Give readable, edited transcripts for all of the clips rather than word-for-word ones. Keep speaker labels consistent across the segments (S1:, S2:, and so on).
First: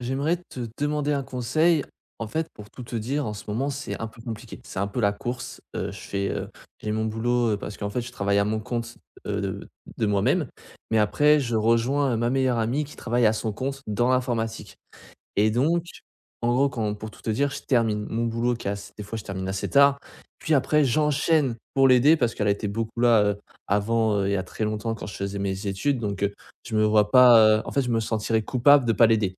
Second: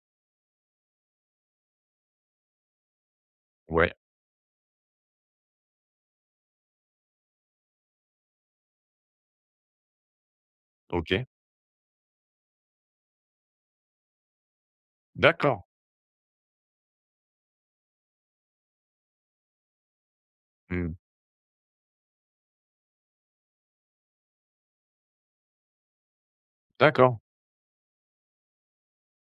S1: J'aimerais te demander un conseil. En fait, pour tout te dire, en ce moment,
S2: Ouais,
S1: c'est un peu compliqué. C'est un peu la course. Je fais, j'ai mon boulot, parce qu'en fait, je travaille à mon compte, heu, de de moi-même. Mais
S2: OK.
S1: après, je rejoins, ma meilleure amie qui travaille à son compte dans l'informatique. Et
S2: D'accord.
S1: donc, en gros, quand pour tout te dire, je termine mon boulot qui est ass des fois, je termine assez tard. Puis après,
S2: Mmh.
S1: j'enchaîne pour l'aider parce qu'elle a été beaucoup là, avant, il y a très longtemps quand je faisais mes études. Donc, je me vois
S2: D'accord.
S1: pas, en fait, je me sentirais coupable de pas l'aider.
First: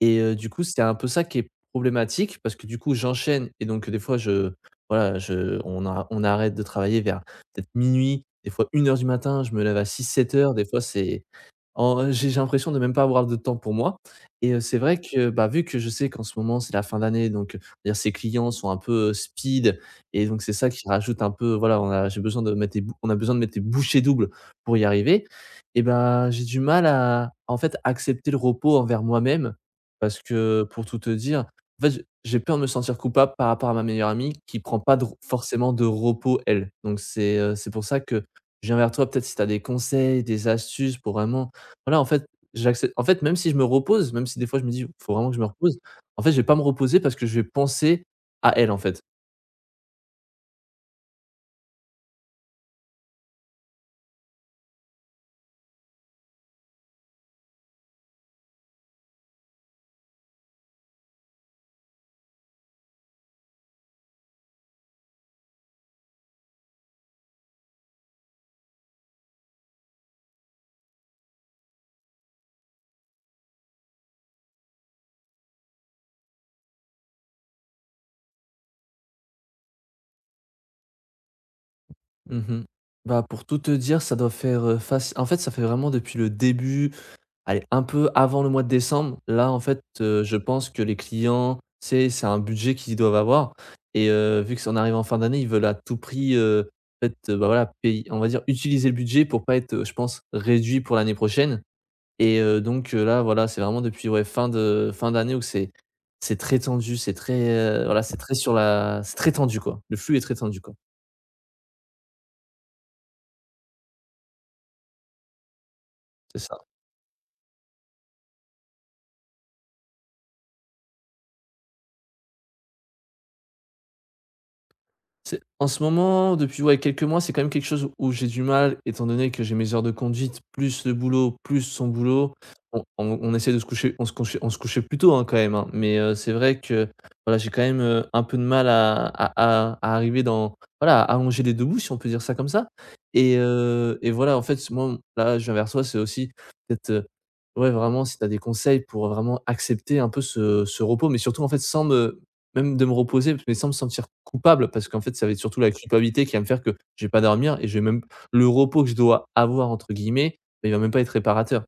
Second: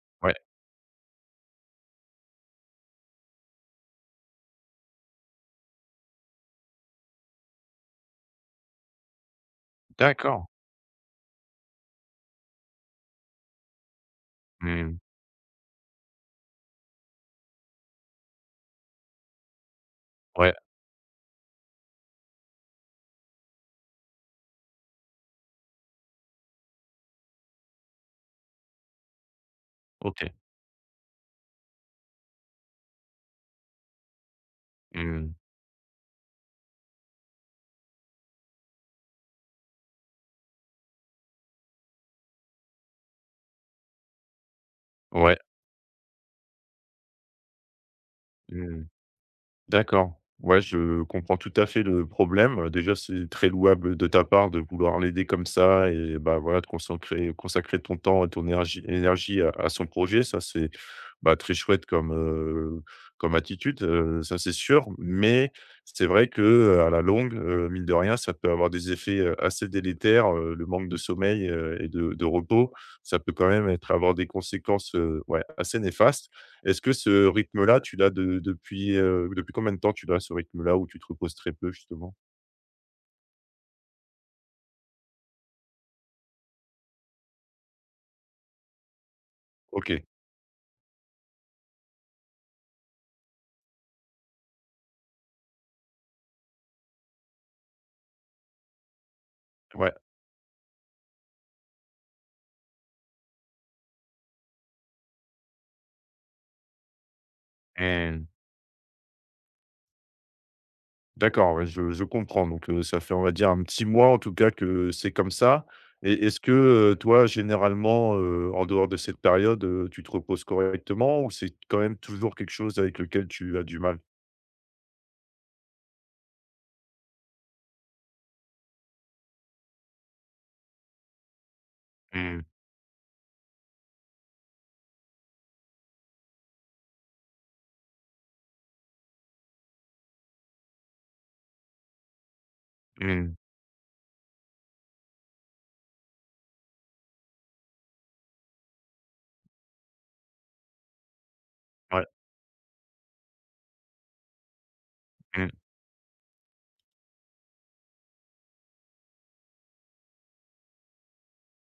S1: Et
S2: Ouais.
S1: du coup, c'était un peu ça qui est problématique parce que, du coup, j'enchaîne et donc des fois je voilà, je on a on arrête de travailler vers peut-être minuit, des fois une heure du matin. Je me lève à six sept
S2: D'accord.
S1: heures. Des fois c'est en j'ai l'impression de même pas avoir de temps pour moi. Et c'est
S2: Mmh.
S1: vrai que, bah, vu que je sais qu'en ce moment, c'est la fin d'année donc, dire ces clients sont un peu, speed, et donc c'est
S2: Ouais.
S1: ça qui rajoute un peu, voilà, on a j'ai besoin de mettre des bou on a besoin de mettre des bouchées doubles pour y arriver. Et ben j'ai du mal à, en fait, accepter le repos envers moi-même, parce
S2: OK.
S1: que pour tout te dire, en fait, j'ai peur de me sentir coupable par rapport à ma meilleure amie qui prend pas de r
S2: Mmh.
S1: forcément de repos, elle. Donc c'est pour ça que je viens vers toi peut-être, si tu as des conseils, des astuces pour vraiment, voilà, en fait, j'accepte. En fait, même si je me repose, même si des fois je me dis: «Faut vraiment que
S2: Ouais.
S1: je me repose», en fait, je vais pas me reposer parce que je vais penser à elle, en
S2: Mmh.
S1: fait.
S2: D'accord. Ouais, je comprends tout à fait le problème. Déjà, c'est très louable de ta part de vouloir l'aider comme ça et bah, voilà, de consacrer ton temps et ton énergie à son projet. Ça, c'est, bah, très chouette comme, comme attitude, ça, c'est sûr. Mais c'est vrai que, à la longue, mine de rien, ça peut avoir des effets, assez délétères, le manque de sommeil, et de repos. Ça peut quand même être avoir des conséquences, ouais, assez néfastes. Est-ce que ce rythme-là, tu l'as depuis combien de temps tu l'as ce rythme-là où tu te reposes très peu justement?
S1: Mmh. Bah, pour tout te dire, ça doit faire, faci en fait, ça fait vraiment depuis le début. Allez, un peu avant le mois de décembre, là. En fait,
S2: OK,
S1: je pense que les clients, c'est un budget qu'ils doivent avoir, et vu que ça en arrive en fin d'année, ils veulent à tout prix, en fait, bah, voilà, payer, on va dire utiliser le budget pour pas être,
S2: ouais,
S1: je pense, réduit pour l'année prochaine. Et donc là, voilà, c'est vraiment depuis, ouais, fin d'année où c'est très tendu. C'est très, voilà, c'est
S2: et
S1: très sur la c'est très tendu, quoi. Le flux est très tendu, quoi.
S2: d'accord, ouais, je comprends donc ça fait on va dire un petit mois en tout cas que c'est comme ça et
S1: C'est
S2: est-ce que,
S1: ça.
S2: toi généralement, en dehors de cette période, tu te reposes correctement ou c'est quand même toujours quelque chose avec lequel tu as du mal?
S1: C'est en ce moment, depuis, ouais, quelques mois, c'est quand même quelque chose où j'ai du mal, étant donné que j'ai mes heures de conduite, plus le boulot, plus son boulot.
S2: Mmh,
S1: On essaie de se coucher, on se couchait plus tôt, hein, quand même. Hein. Mais c'est vrai que, voilà, j'ai quand même un peu de mal à, à arriver dans, voilà, à allonger les deux bouts, si on peut dire ça comme ça.
S2: mmh,
S1: Et voilà, en fait, moi, là, je viens vers toi, c'est aussi peut-être, ouais, vraiment, si tu as des conseils pour vraiment accepter un peu ce repos, mais surtout, en fait, sans
S2: ouais,
S1: me, même de me reposer, mais sans me sentir coupable, parce qu'en fait, ça va être
S2: mmh.
S1: surtout la culpabilité qui va me faire que je vais pas dormir, et je vais même le «repos» que je dois «avoir» entre guillemets, bah, il va même pas être réparateur.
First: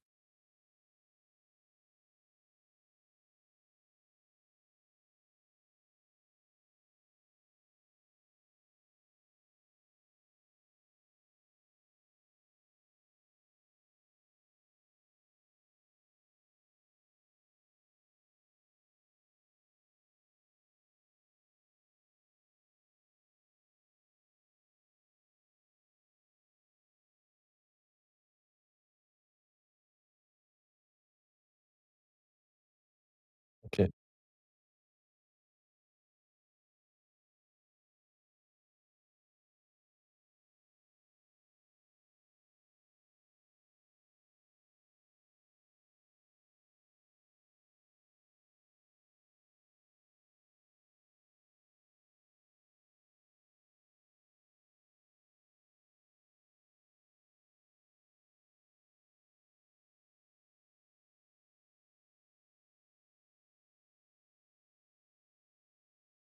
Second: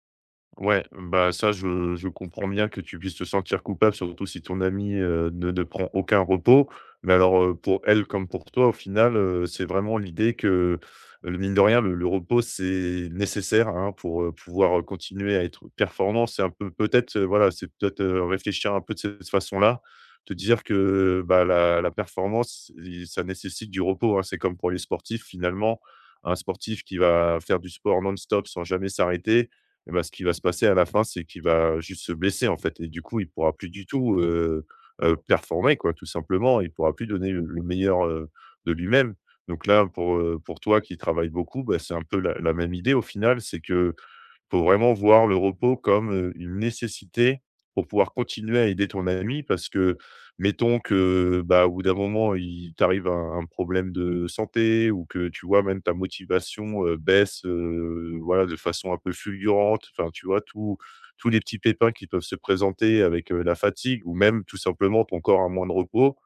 S2: Ouais, bah, ça, je comprends bien que tu puisses te sentir coupable, surtout si ton amie, ne prend aucun repos. Mais alors, pour elle comme pour toi, au final, c'est vraiment l'idée que, le mine de rien, le repos, c'est nécessaire, hein, pour, pouvoir, continuer à être performant. C'est un peu peut-être, voilà, c'est peut-être, réfléchir un peu de cette façon-là, te dire que, bah, la performance, i ça nécessite du repos, hein. C'est comme pour les sportifs, finalement, un sportif qui va faire du sport non-stop sans jamais s'arrêter, et ben, ce qui va se passer à la fin, c'est qu'il va juste se blesser, en fait et du coup, il pourra plus du
S1: OK.
S2: tout, performer, quoi, tout simplement. Il pourra plus donner le meilleur, de lui-même. Donc là, pour toi qui travaille beaucoup, bah, c'est un peu la même idée au final, c'est que, faut vraiment voir le repos comme, une nécessité pour pouvoir continuer à aider ton ami parce que, mettons que, bah, au bout d'un moment, il t'arrive un problème de santé ou que, tu vois, même ta motivation, baisse, voilà, de façon un peu fulgurante. Enfin, tu vois, tous les petits pépins qui peuvent se présenter avec, la fatigue ou même tout simplement ton corps a moins de repos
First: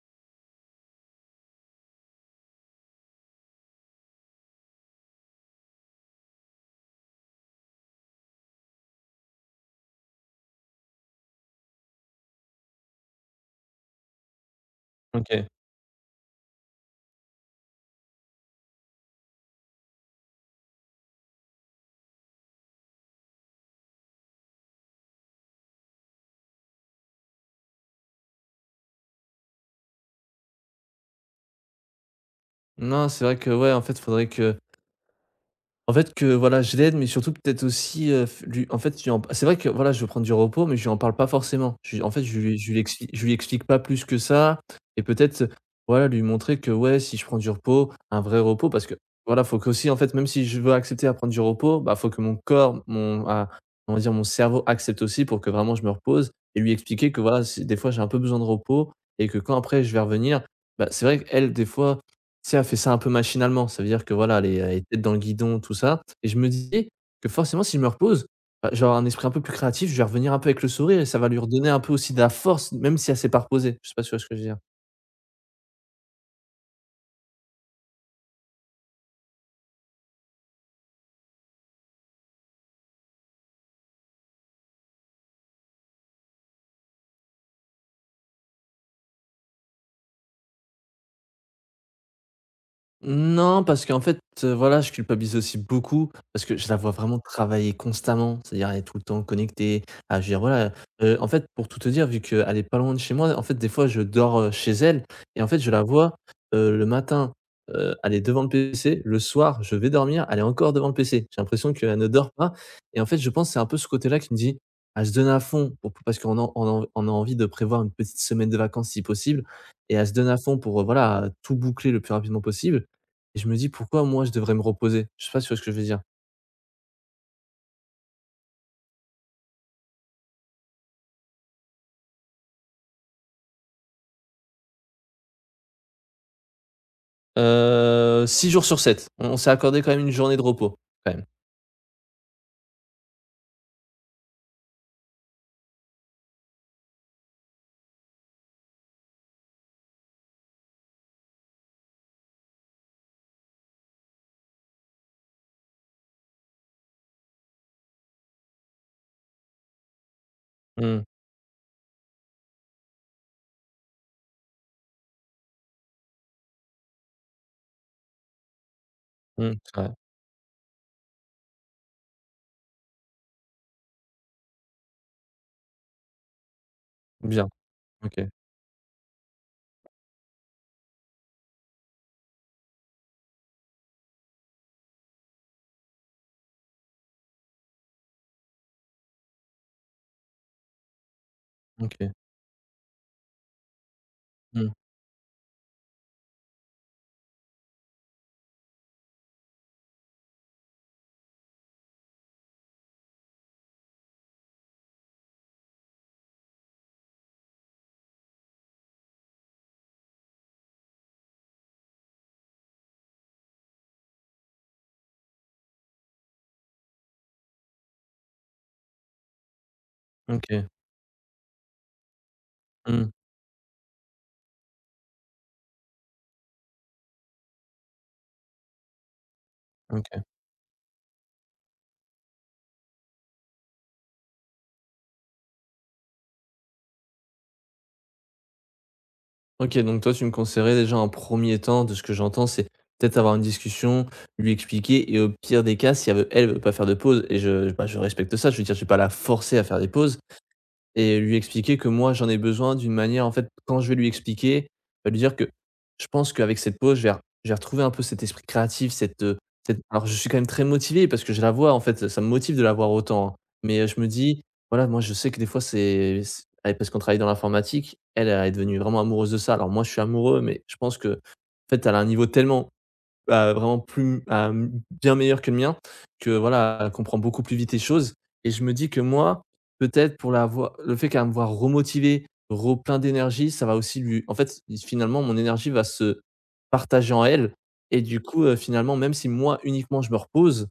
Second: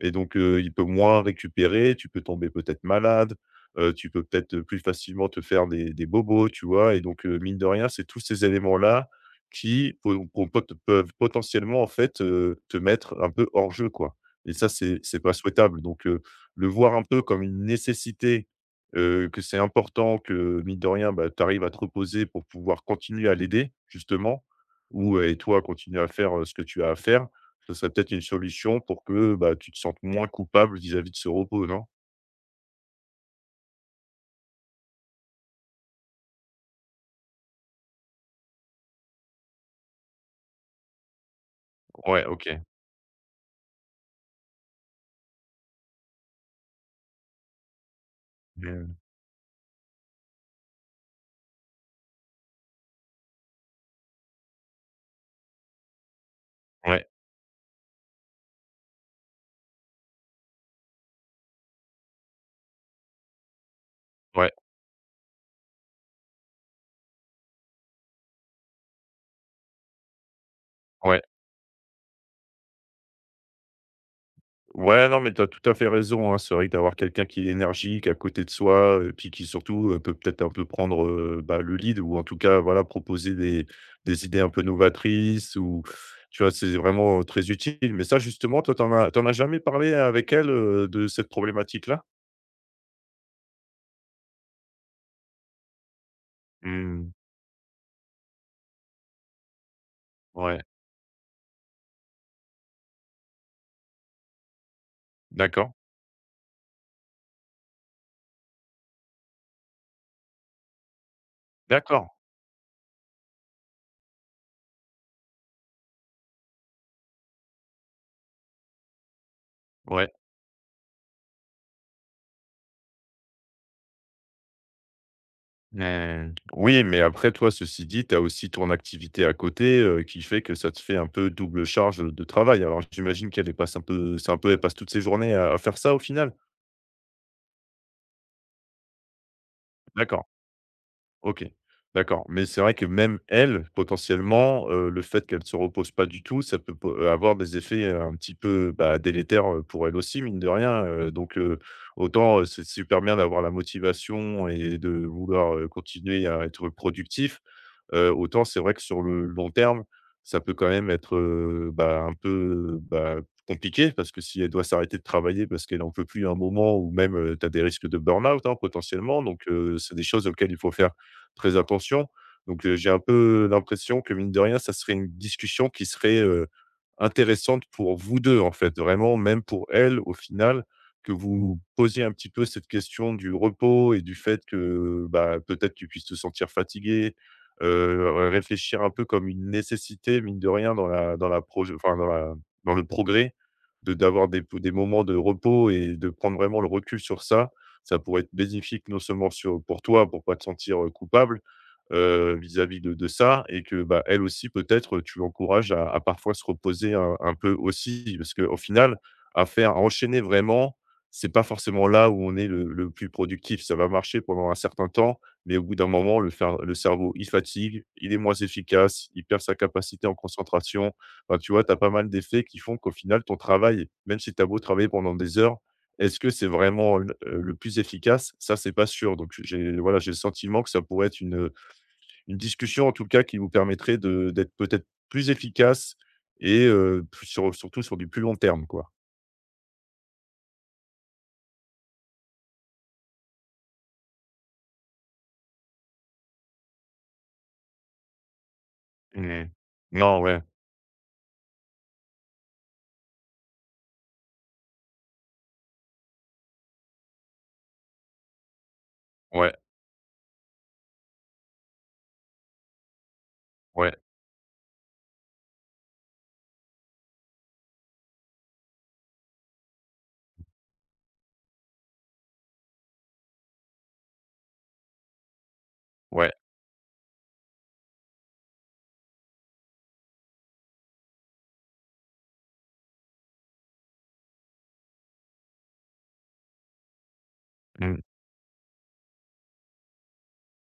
S2: et donc il peut moins récupérer, tu peux tomber peut-être malade. Tu peux peut-être, plus facilement te faire des bobos, tu vois? Et donc, mine de rien, c'est tous ces éléments-là qui po po pot peuvent potentiellement, en fait, te mettre un peu hors jeu, quoi. Et ça, c'est pas
S1: OK.
S2: souhaitable. Donc, le voir un peu comme une nécessité, que c'est important que, mine de rien, bah, tu arrives à te reposer pour pouvoir continuer à l'aider, justement, ou et toi, continuer à faire, ce que tu as à faire, ce serait peut-être une solution pour que, bah, tu te sentes moins coupable vis-à-vis de ce repos, non?
S1: Non, c'est vrai que, ouais, en fait, faudrait que. En fait, que voilà, je l'aide, mais surtout peut-être aussi, f lui, en fait, je lui en c'est vrai que voilà, je veux prendre du repos, mais je lui en parle pas forcément. Je lui, en fait,
S2: Ouais,
S1: je
S2: OK.
S1: lui je lui expli je lui explique pas plus que ça. Et peut-être, voilà, lui montrer que, ouais, si je prends du repos, un vrai repos, parce que
S2: Mmh.
S1: voilà, faut que aussi, en fait, même si je veux accepter à prendre du repos, bah, faut que mon corps, on va dire mon cerveau accepte aussi pour que vraiment je me repose. Et lui
S2: Ouais.
S1: expliquer que voilà, c'est des fois j'ai un peu besoin de repos, et que quand après je vais revenir, bah, c'est vrai qu'elle, des fois, tu sais, elle fait ça un peu machinalement. Ça veut dire que voilà, elle
S2: Ouais,
S1: est elle est tête dans le guidon, tout ça, et je me disais que forcément si je me repose, bah, je un esprit un peu plus créatif, je vais revenir un peu avec le sourire, et ça
S2: ouais.
S1: va lui redonner un peu aussi de la force, même si elle s'est pas reposée. Je sais pas si tu vois ce que je veux dire?
S2: Ouais, non, mais tu as tout à fait raison, hein. C'est vrai que d'avoir quelqu'un qui est énergique à côté de soi, puis qui surtout, peut peut-être un peu prendre, bah, le lead ou en tout cas, voilà, proposer des idées un peu novatrices ou tu vois? C'est vraiment très utile. Mais ça justement, toi, t'en as jamais parlé avec elle, de cette problématique-là?
S1: Non, parce qu'en fait, voilà, je culpabilise aussi beaucoup parce que je la vois
S2: Mmh.
S1: vraiment travailler constamment. C'est-à-dire, elle est tout le temps connectée, à je veux dire,
S2: Ouais.
S1: voilà, en fait, pour tout te dire, vu qu'elle est pas loin de chez moi, en fait, des fois, je dors, chez elle. Et en fait, je
S2: D'accord.
S1: la vois, le matin, elle est devant le PC, le soir, je vais dormir, elle est encore devant le PC. J'ai l'impression qu'elle ne
S2: D'accord.
S1: dort pas. Et en fait, je pense que c'est un peu ce côté-là qui me dit: «Elle se donne à fond pour, parce qu'on a envie de prévoir une petite semaine de vacances si possible, et elle
S2: Ouais.
S1: se donne à fond pour, voilà, tout boucler le plus rapidement possible». Et je me dis: «Pourquoi moi je devrais me reposer?» Je sais pas si tu vois ce que je veux dire?
S2: Mmh. Oui, mais après toi, ceci dit, tu as aussi ton activité à côté, qui fait que ça te fait un peu double charge, de travail. Alors j'imagine qu'elle, passe un peu c'est un peu elle passe toutes ses journées à faire ça au final?
S1: 6 jours sur 7. On s'est accordé quand même une
S2: D'accord,
S1: journée de repos, quand même.
S2: OK, d'accord. Mais c'est vrai que même elle, potentiellement, le fait qu'elle ne se repose pas du tout, ça peut po avoir des effets, un petit peu, bah, délétères, pour elle aussi mine de rien, donc autant, c'est super bien d'avoir la motivation et de vouloir, continuer à être productif. Autant c'est vrai que sur le long terme, ça peut quand même
S1: Mmh.
S2: être, bah, un peu, bah, compliqué parce que si elle doit s'arrêter de travailler parce qu'elle n'en peut plus à un moment ou même, tu as des risques de burn-out, hein, potentiellement donc
S1: Mmh, c'est.
S2: c'est des choses auxquelles il faut faire très attention donc j'ai un peu l'impression que mine de rien, ça serait une discussion qui serait,
S1: Bien.
S2: intéressante pour vous
S1: OK.
S2: 2 en fait. Vraiment, même pour elle, au final, que vous posiez un petit peu cette question du repos et du fait que, bah, peut-être tu puisses te sentir fatigué réfléchir un peu comme une nécessité, mine de rien, dans
S1: OK.
S2: la dans le progrès, de d'avoir des
S1: Mmh.
S2: des moments de repos et de prendre vraiment le recul sur ça. Ça pourrait être bénéfique non seulement sur pour toi, pour pas te sentir, coupable, vis-à-vis de ça et que, bah, elle aussi peut-être, tu l'encourages à parfois se reposer un peu aussi. Parce qu'au final, à enchaîner vraiment, c'est pas forcément là où on est le plus productif. Ça va marcher pendant un certain temps, mais au bout d'un moment, le cerveau, il fatigue, il est moins efficace, il perd sa capacité en
S1: OK.
S2: concentration. Enfin, tu vois, tu as pas mal d'effets qui font qu'au
S1: Mmh.
S2: final, ton travail, même si tu as beau travailler pendant des heures, est-ce que c'est vraiment l le plus efficace? Ça, c'est pas sûr. Donc j'ai le
S1: OK.
S2: sentiment que ça pourrait être une discussion, en tout cas, qui vous permettrait de d'être peut-être plus efficace et plus surtout sur du plus long terme, quoi.
S1: OK, donc toi, tu me conseillerais déjà en premier temps, de ce que j'entends, c'est peut-être avoir une discussion, lui expliquer, et au pire des cas, si elle veut pas faire de pause, et je bah, je respecte ça, je veux dire, je vais pas la
S2: Mmh.
S1: forcer à faire des pauses.
S2: Non, ouais,
S1: Et lui expliquer que moi, j'en ai besoin d'une manière, en fait, quand je vais lui expliquer, bah, lui dire que je pense qu'avec cette pause, j'ai vais re un peu cet esprit créatif, cette,
S2: ouais,
S1: alors, je suis quand même très motivé parce que je la vois, en fait, ça me motive de la voir autant, hein. Mais,
S2: ouais,
S1: je me dis: «Voilà, moi je sais que des fois c'est c» elle, parce qu'on travaille dans l'informatique, elle, elle est devenue vraiment amoureuse de ça. Alors moi, je suis amoureux, mais je pense que en fait, elle a un niveau tellement bah, vraiment plus bien meilleur que le mien, que
S2: ouais,
S1: voilà, elle comprend beaucoup plus vite les choses. Et je me dis que moi, peut-être pour la voir, le fait qu'elle va me voit remotivé, re plein d'énergie, ça va aussi lui, en fait, finalement, mon énergie va se partager en elle.
S2: mmh,
S1: Et du coup, finalement, même si moi, uniquement, je me repose,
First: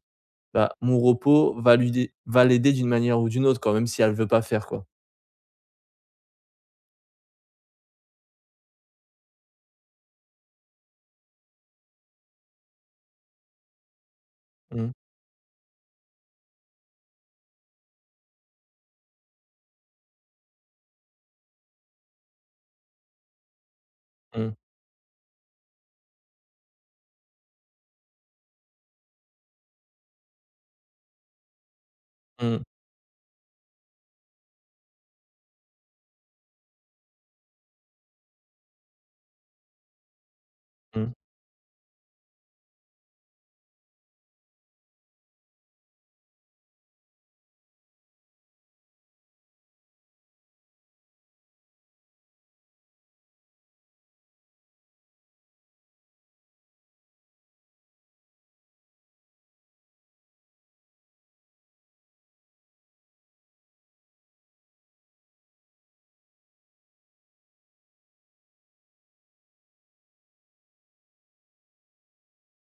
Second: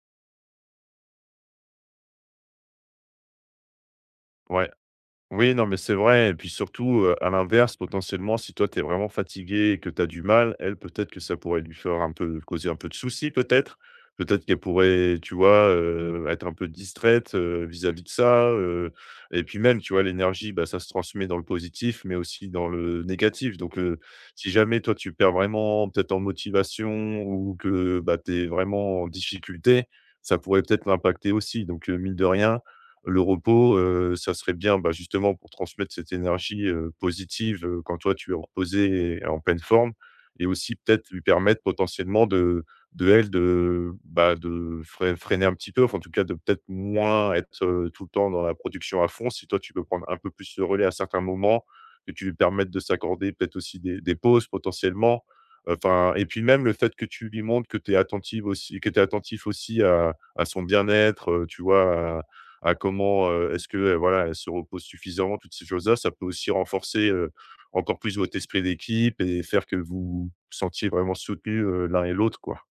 S1: bah, mon repos va l'aider d'une manière ou d'une autre, quand même, si elle veut pas faire,
S2: ouais.
S1: quoi.
S2: Oui, non, mais c'est vrai. Et puis surtout, à l'inverse, potentiellement, si toi, tu es vraiment fatigué et que tu as du mal, elle, peut-être que ça pourrait lui faire un peu causer un peu de soucis, peut-être? Peut-être qu'elle
S1: Mmh.
S2: pourrait, tu vois, être un peu distraite, vis-à-vis de ça, et puis même, tu vois, l'énergie, bah, ça se transmet dans le positif, mais aussi dans le négatif. Donc, si
S1: Mmh.
S2: jamais toi, tu perds vraiment peut-être en motivation ou que, bah, tu es vraiment en difficulté, ça pourrait peut-être l'impacter aussi. Donc, mine de rien
S1: Mmh.
S2: le repos, ça serait bien, bah, justement pour transmettre cette énergie, positive, quand toi tu es reposé et en pleine forme et aussi peut-être
S1: Mmh.
S2: lui permettre potentiellement de, bah, de freiner un petit peu, enfin en tout cas de peut-être moins être, tout le temps dans la production à fond. Si toi tu peux prendre un peu plus le relais à certains moments, que tu lui permettes de s'accorder peut-être aussi des pauses potentiellement. Enfin et puis même le fait que tu lui montres que tu es attentive aussi que tu attentif aussi à son bien-être, tu vois? À comment, est-ce que, voilà, elle se repose suffisamment, toutes ces choses-là. Ça peut aussi renforcer, encore plus votre esprit d'équipe et faire que vous vous sentiez vraiment soutenus, l'un et l'autre, quoi.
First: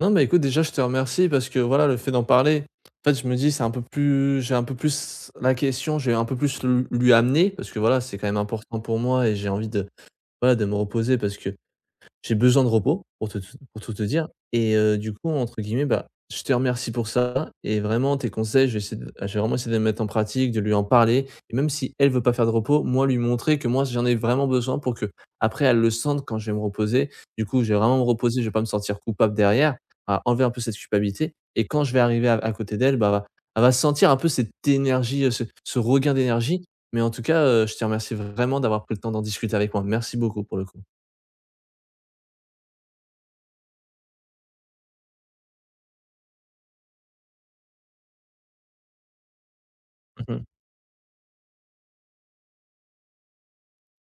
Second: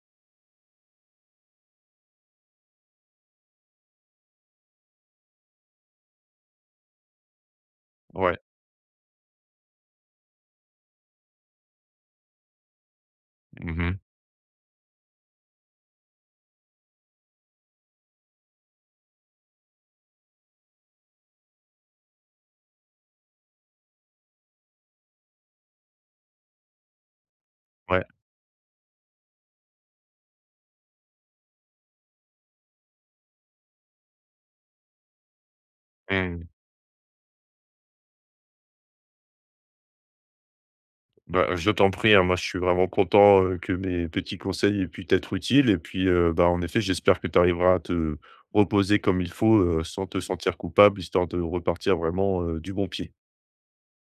S1: Non, bah, écoute, déjà, je te remercie parce que voilà, le fait d'en parler, en fait, je me dis, c'est un peu plus, j'ai un peu plus la question, j'ai un peu plus lui amener, parce que voilà, c'est quand même
S2: Ouais.
S1: important pour moi, et j'ai envie de, voilà, de me reposer, parce que j'ai besoin de repos pour te pour tout
S2: Mmh.
S1: te dire. Et du coup, entre guillemets, bah, je te remercie pour ça, et vraiment tes conseils, je vais vraiment essayer de les mettre en pratique, de lui en parler, et même si elle veut pas faire de repos, moi lui montrer que moi j'en ai vraiment besoin pour que après elle le sente quand je vais me reposer. Du coup, je vais vraiment me
S2: Ouais.
S1: reposer, je vais pas me sentir coupable derrière, à enlever un peu cette culpabilité, et quand je vais arriver à côté d'elle, bah, va elle va sentir un peu cette énergie, ce regain
S2: Mmh.
S1: d'énergie. Mais en tout cas, je te remercie vraiment d'avoir pris le temps d'en discuter avec moi. Merci beaucoup pour le coup.
S2: Bah, je t'en prie, hein, moi, je suis vraiment content, que mes petits conseils aient pu t'être utiles et puis, bah, en effet, j'espère que tu arriveras à te reposer comme il faut, sans te sentir coupable, histoire de repartir vraiment, du bon pied.